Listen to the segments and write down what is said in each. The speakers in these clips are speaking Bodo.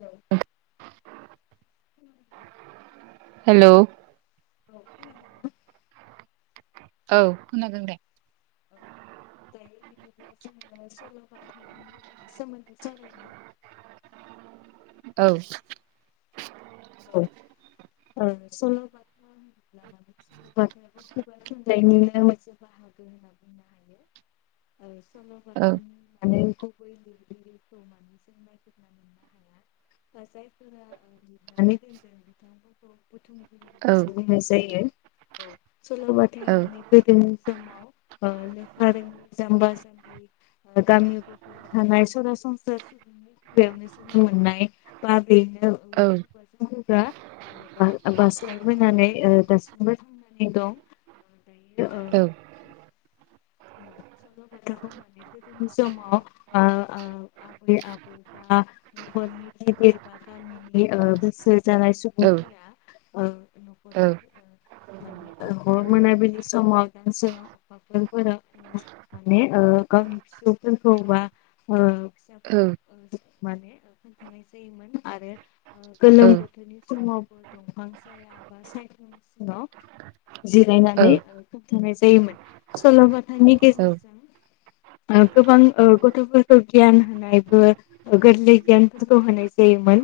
औ। खोनादों ना? हेलौ। औ खोनादों दे। [inaudible] सावरायनि। औ। औ [unintelligible] [unintelligible] थुनलायनिनो मोनसे बाहागो होनना बुंनो हायो। सल' औ बाथा होननानै गुबै लिरगिरिखौ मानिजों नायगिरना मोननो हाया दा जायफोरा लिरनानै दोनदों बिथांमोनखौ बुथुमगिरि औ होननासो बुंनाय जायो औ औ सल'बाथाया माने गोदोनि समाव ओ [unintelligible] जाम्बा जाम्बि ओ गामि गफयाव थानाय सरासनस्रा सुबुंनि खुगायावनो जोनोम मोननाय बा बेनो औ उनाव [unintelligible] ओ बा-बास्लायबोनानै ओ दासिमबो थांनानै दं। ओ दायो ओ औ औ सल' बाथाखौ माने गोदोनि समाव ओ ओ आबै आबौ बा न'खरनि गिदिर बा गामिनि ओ बोसो जानाय औ सुबुंफोरा ओ औ न'खरनि ओ माने ओ हर मोनाबिलि समाव दानसोरां अखाफोर फोराव ओ माने ओ गावनि फिसौफोरखौ बा ओ फिसाफोरखौ औ ओ माने ओ खोन्थानाय जायोमोन आरो ओ औ गोलोम बोथोरनि समाव सो दंफां साया बा सायख्लुम सिङाव जिरायनानै ओ खोनथानाय जायोमोन सल'बा थानि गेजेरजों ओ गोबां ओ गथ'फोरखौ गियान होनायबो ओ गोरलै गियानफोरखौ होनाय जायोमोन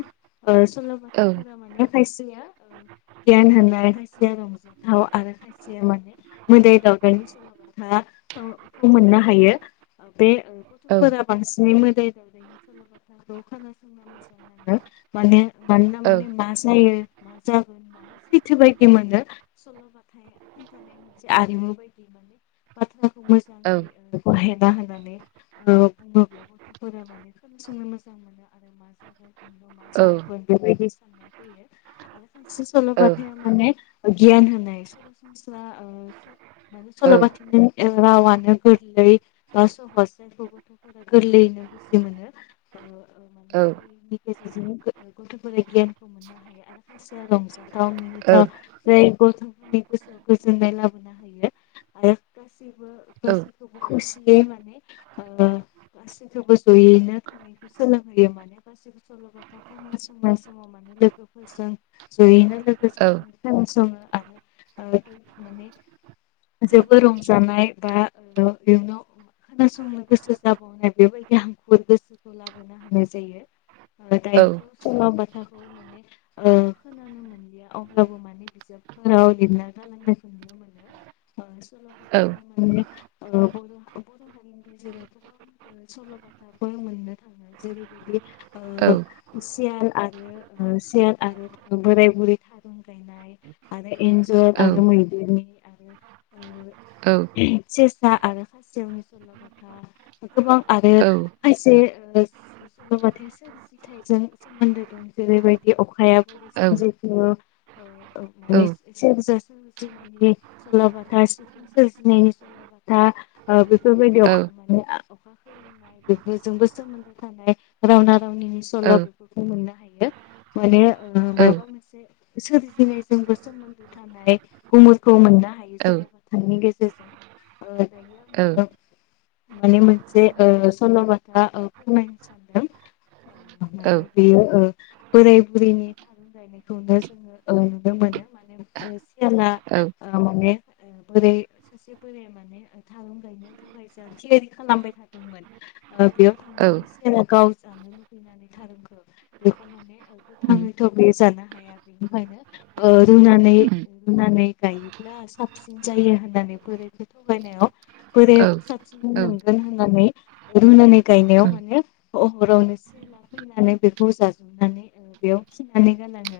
ओ सल'बाथाफोरा माने खायसेया ओ गियान होनाय खायसेया रंजाथाव आरो खायसेया माने मोदाय दावदायनि सल'बाथा खौ मोननो हायो ओ बे गथ'फोरा बांसिनै मोदाय दावदायनि सल'बाथाखौ खोनासंनो मोजां नाङो माने मानोना माने मा जायो मा जागोन माने सैथो बायदि मोनो सल'बाथा खोन्थानाया मोनसे आरिमु बायदि माने बाथ्रा खौ मोजाङै ओ गहेना होननानै ओ बुङोब्ला गथ'फोरा माने खोनासंनो मोजां मोनो आरो मा जागोन इयुनाव मा औ जाबावगोन बेबायदि साननाया फैयो आरो खायसे औ सल'बाथायाव माने ओ गियान होनाय सरासनस्रा ओ माने औ सल'बाथानि रावानो गोरलै बा सहस जायखौ गथफोरा गोरलैयैनो बुजि मोनो माने औ जायनि गेजेरजों गथ'फोरा गियानखौ मोननो हायो आरो खायसेया रंजा उम [inaudible] [unintelligible] [unintelligible] गथ'फोरनि गोसोआव गोजोननाय लाबोनो हायो आरो गासैबो गासैखौबो खुसियै माने गासैखौबो जयैनो थानायखौ सोलोंहोयो माने गासैबो सलबाथा खोनासंनाय समाव माने लोगोफोरजों जयैनो लोगो जानानै खोनासङो आरो माने जोबोद रंजानाय बा लिरनो खोनासंनो गोसो जाबावनाय बेबायदि हांखुर गोसोखौ लाबोना होनाय जायो दायोथ समाव बाथाखौ माने खोनानो मोनलिया अब्लाबो माने बिजाबफोराव लिरना गालांनायखौ नुनो मोनो [unintelligible] सल'बाथा माने बर बर हारिनि गेजेराव गोबां सलबाथाफोर मोननो थाङो जेरैबायदि सियाल आरो सियाल आरो बोराय बुरै थारुन गायनाय आरो एन्जर आरो मैदेरनि आरो सेसा आरो खाायसेयावनि सल'बाथा गोबां आरो खायसे सलबाथाया सोरजिथायजों सोमोन्दो दं जेरैबायदि अखाया बोरै सोमजिखो माने सेरजा सोरोमजिनायनि सल'बाथा सिफुं सोरजिनायनि सल' बाथा बेफोरबायदि अखा माने अखा खोरोमनाय बेफोरजोंबो सोमोन्दो थानाय रावना रावनिनि सल' बेफोरखौ मोननो हायो माने माबा मोनसे सोरजिनायजोंबो सोमोन्दो थानाय गुमुरखौ मोननो हायो सल'बाथा निगेजेरजों दायो आङो माने मोनसे सल'बाथा फोरमायनो सानदों माने बेयो बोराय बुरिनि थारुन गायनायखौनो जोङो नुनो मोनो माने सियाला माने बोरै सासे बोराया माने थारुन गायनो थाखाय जों थियारि खालामबाय थादोंमोन बेयाव थांनानै सेरा गाव जानो लुबैनानै थारुनखौ बेखौ माने गोथाङैथ बे जानो हाया बेनिखायनो रुनानै उम रुनानै गायोब्ला साफ जायो होननानै बोराखौ थगायनायाव औ बोरायाबो साबसिन उम औ मोनगोन होननानै रुनानै गायनायाव औ माने हरावनो सियालाफैनानै बेखौ जाजोबनानै बेयाव खिनानै गालाङो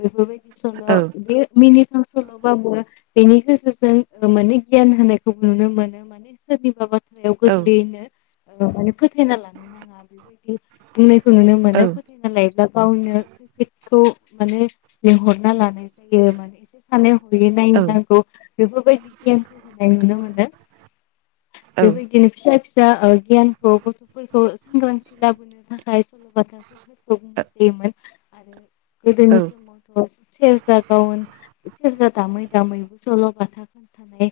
बेफोरबायदि सल औ बे मिनिथाव सलबाबो बेनि बिसोरजों माने गियान होनायखौ नुनो मोनो माने सोरनिबा बाथ्रायाव गोरलैयैनो माने फोथायना लानो नाङा बेबायदि बुंनायखौ नुनो मोनो फोथायना लायोब्ला गावनो खैफोदखौ माने लिंहरना लानाय जायो माने एसे सान हरै नायनो औ नांगौ बेफोरबायदि गियानखौ होनाय नुनो मोनो बेबायदिनो फिसा फिसा गियानखौ गथफोरखौ सांग्रांथि लाबोनो थाखाय सलबाथाफोरखौ बुंनाय जायोमोन आरो गोदोनि समावथ सेरजा गावन सेरजा दामै दामैबो सल' बाथा खोन्थानाय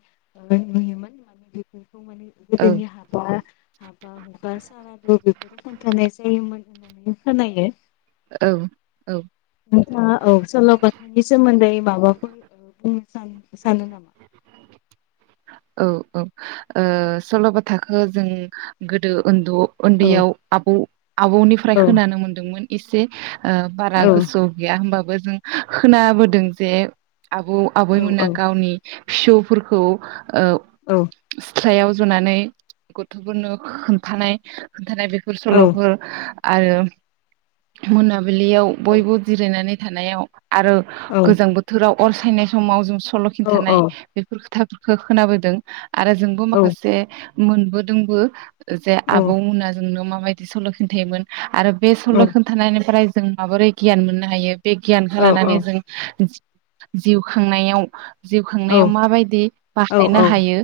नुयोमोन माने बेफोरखौ माने गोदोनि हाबा हाबा हुखा सारादु बेफोरखौ खोन्थानाय जायोमोन होननानै खोनायो औ औ नोंथा औ सलबाथानि सोमोन्दै माबाफोर बुंनो सान सानो नामा सल'बा थाखो जों गोदो उन्दै उन्दै औ आव आबौ आबौनिफ्राय औ खोनानो मोन्दोंमोन इसे ओ बारा औ गोसो गैया होमबा बो जों खोनाबोदों जे आबौ औ औ आबैमोना गावनि फिसौफोरखौ औ फिसायाव जनानै गथ'फोरनो खोनथानाय खोनथानाय बेफोर औ सलफोर आरो मोनाबा फाब्लियाव बयबो जिरायनानै। थानायाव आरो औ गोजां बोथोराव अर सायनाय समाव जों औ सलखिनथानाय औ बेफोर खोथा खोनाबोदों आरो जों औ फारसे मोनबोदोंबो। जे औ आबौ मोना जोंनो मा बायदि सल खिन्थायोमोन। आरो बे औ सल खोन्थानायनिफ्राय जों माबोरै गियान मोननो हायो बे गियानखौ औ लानानै जों जि जिउ खांनायाव जिउ औ खांनायाव माबायदि बाहायनो औ हायो?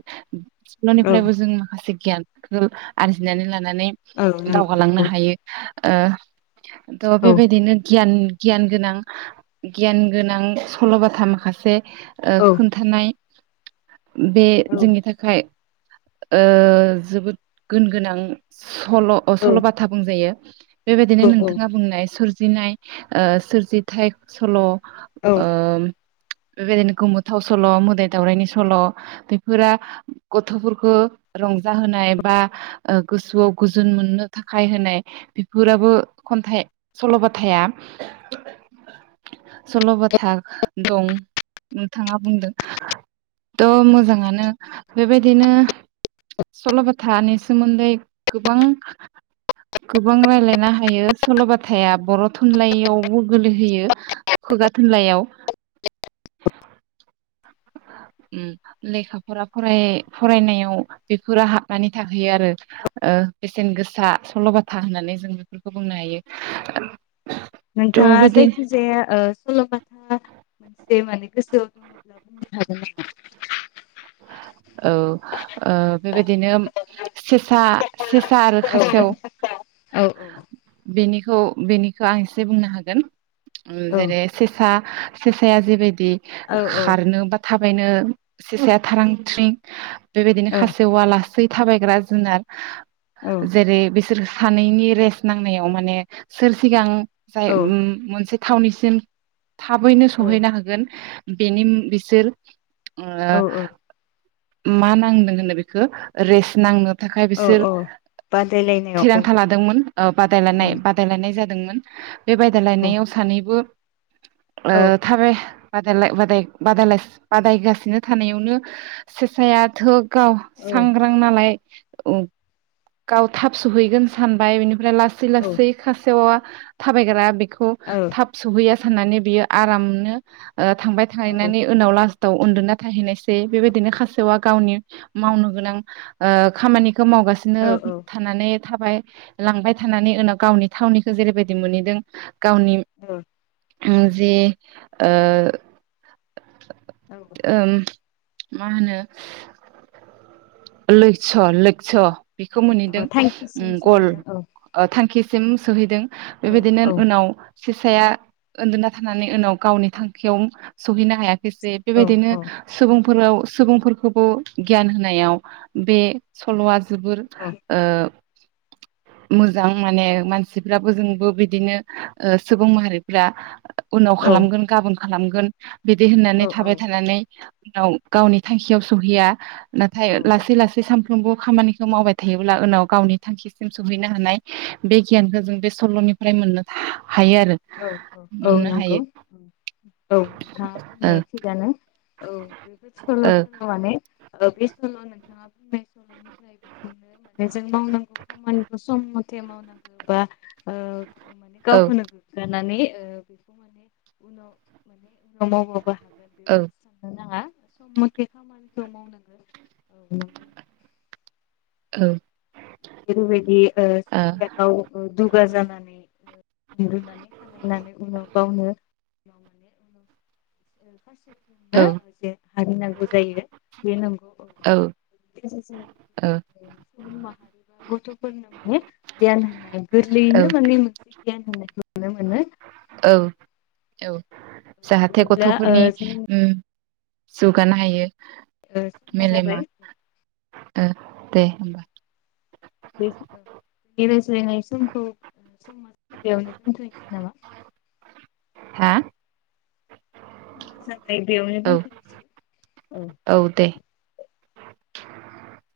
सखल'निफ्रायबो जोङो। गियान आरजिनानै लानो नानै औ नंगौ औ दावगालांनो हायो। ओ त औ बे बायदिनो गियान गियान गोनां गियान गोनां सल'बाथा माखासे ओ खोन्थानाय बे जोंनि थाखाय ओ जोबोद गुन गोनां। सल' औ सल' बाथा बुंजायो। [unintelligible] बेबायदिनो औ नोंथाङा बुंनाय सोरजि सोरजिनाय सोरजिथायाइ सल'। औ ओ बेबायदिनो गोमोथाव सल' मोदाय दावराइनि सल' बेफोरा गथ'फोरखौ रंजाहोनाय बा गोसोआव गोजोन मोननो थाखाय होनाय बेफोराबो खन्थाइ सल'बाथाया सल'बाथा दं नोंथाङा बुंदों त मोजाङानो। बेबायदिनो सल'बाथानि सोमोन्दै गोबां गोबां रायलायना हायो सल'बाथाया बर' थुनलाइयावबो गोलैहैयो खुगा थुनलाइयाव लेखाफोरा फराय फरायनायाव बेफोरो हाबनानै थाहैयो आरो ओ बेसेन गोसा सल'बाथा होननानै जों बेफोरखौ बुंनो हायो। थ' नोंथाङा बिदि जायखिजाया ओ सल'बा था मोनसे माने गोसोआव दङब्ला बुंनो हागोन नामा? औ ओ बेबायदिनो सेसा सेसा आरो खासेव हागोन औ बेनि त बेनिखौ आं एसे बुंनो हागोन। औ जेरै सेसा सेसाया जेरै बे औ खारनो बा थाबायनो सेसाया थारां थ्रिं बेबायदिनो औ खासेवा लास लासै थाबायग्रा जुनार औ जेरै बिसोर सानैनि रेस नांनायाव माने सोर सिगां जाय उम मोनसे थावनिसिम थाबैनो सहैनो हागोन। बेनिम बिसोर ओ औ मा नांदों होनो बेखौ रेस नांङो थाखाय औ बिसोर औ बादायलायनायाव औ थिरांथा लादोंमोन ओ औ बादालायनाय बादायलायनाय जा दोंमोन। बे औ बादायलायनायाव सानैबो ओ औ थारै बादायलाय बादाय बादायलास बादायगासिनो थानायावनो सेसेाया थोग गाव औ सांग्रां नालाय ओं गाव थाब सहैगोन सानबाय बिनि ब्रा लासै लासै खासेवा थाबायग्रा बिक खौ औ थाब सहैयासै साननानै बियो आरामनो ओ थांबाय औ थाहैनानै उनाव लास थाव उन्दुना थाहैनायस बे बेबायदिनो खासेवआ गावनि मावनो गोनां ओ खामानि खोे मावगासिनो औ थानानै थाबाय लांबाय थानानै उनाव गावनि थावनिखौ जेरैबायदि मोनहैदों गावनि उम जे ओ ओम मा होनो लैस' लैखस' बेखौ मोनहैदों उम थांखिसिम गल सहैदों औ ओ थांखि सिम सोहैदों। औ बेबायदिनो औ उनाव सेसाया उन्दुना थानानै उनाव गावनि थांखियाव सहैनो हा हायाखिसै बिबादिनो औ औ सबुं फोराव सुबुंफोरखौबो गियान होनायाव बे सल'आ जोबोर औ ओ मोजां माने मानसिफ्राबो जोंबो बिदिनो ओ सुबुं माहारिफ्रा उनाव खालामगोन गाबोन खालामगोन बिदि औ होननानै थाबाय थानानै उनाव गावनि थांखियाव सहैया नाथाय औ लासै लासै साम फ्रोमबो खामानिखौ मावबाय थायोब्ला उनाव गावनि थांखिसिम सहैनो हानाय बे गियानखौ जों बे सल'निफ्राय मोननो हायो आरो औ औ औ मोननो नंगौ हायो औ नोंथाङा ओ बुंनाया थिगानो। औ बेफोर ओ सलफोरा माने ओ बे सल' नोंथाङा बुंनाय सल'निफ्राय बेखौनो मा ने जों मावनांगौ खामानिखौ सम म [unintelligible] मावनांगौ बा ओ माने औ गावखौनो नानै ओ बेखौ माने उनाव माने उनाव मावबाबो हागोन औ बेबायदि साननो नाङा सम मथे खामानिखौ मावनांगोन औ नोंगौ। औ [unintelligible] [unintelligible] [unintelligible] [unintelligible] बे ओ औ गथ'फोरनो माने गियान होनाय औ गोरलैयैनो माने मोनसे गियान होननायखौ नुनो मोनो। औ औ! जाहाथे बिदिब्ला ओ गथ'फोरनि जोंनि उम जौगानो हायो। ओ समा जाबाय। उम दे होमबा। बे रायज्लायनाय समखौ समयावनो दोनथ'नोसै नामा? हा। [inaudible] ओमफ्राय बेयावनो औ औ दोनथ'सै। [inaudible]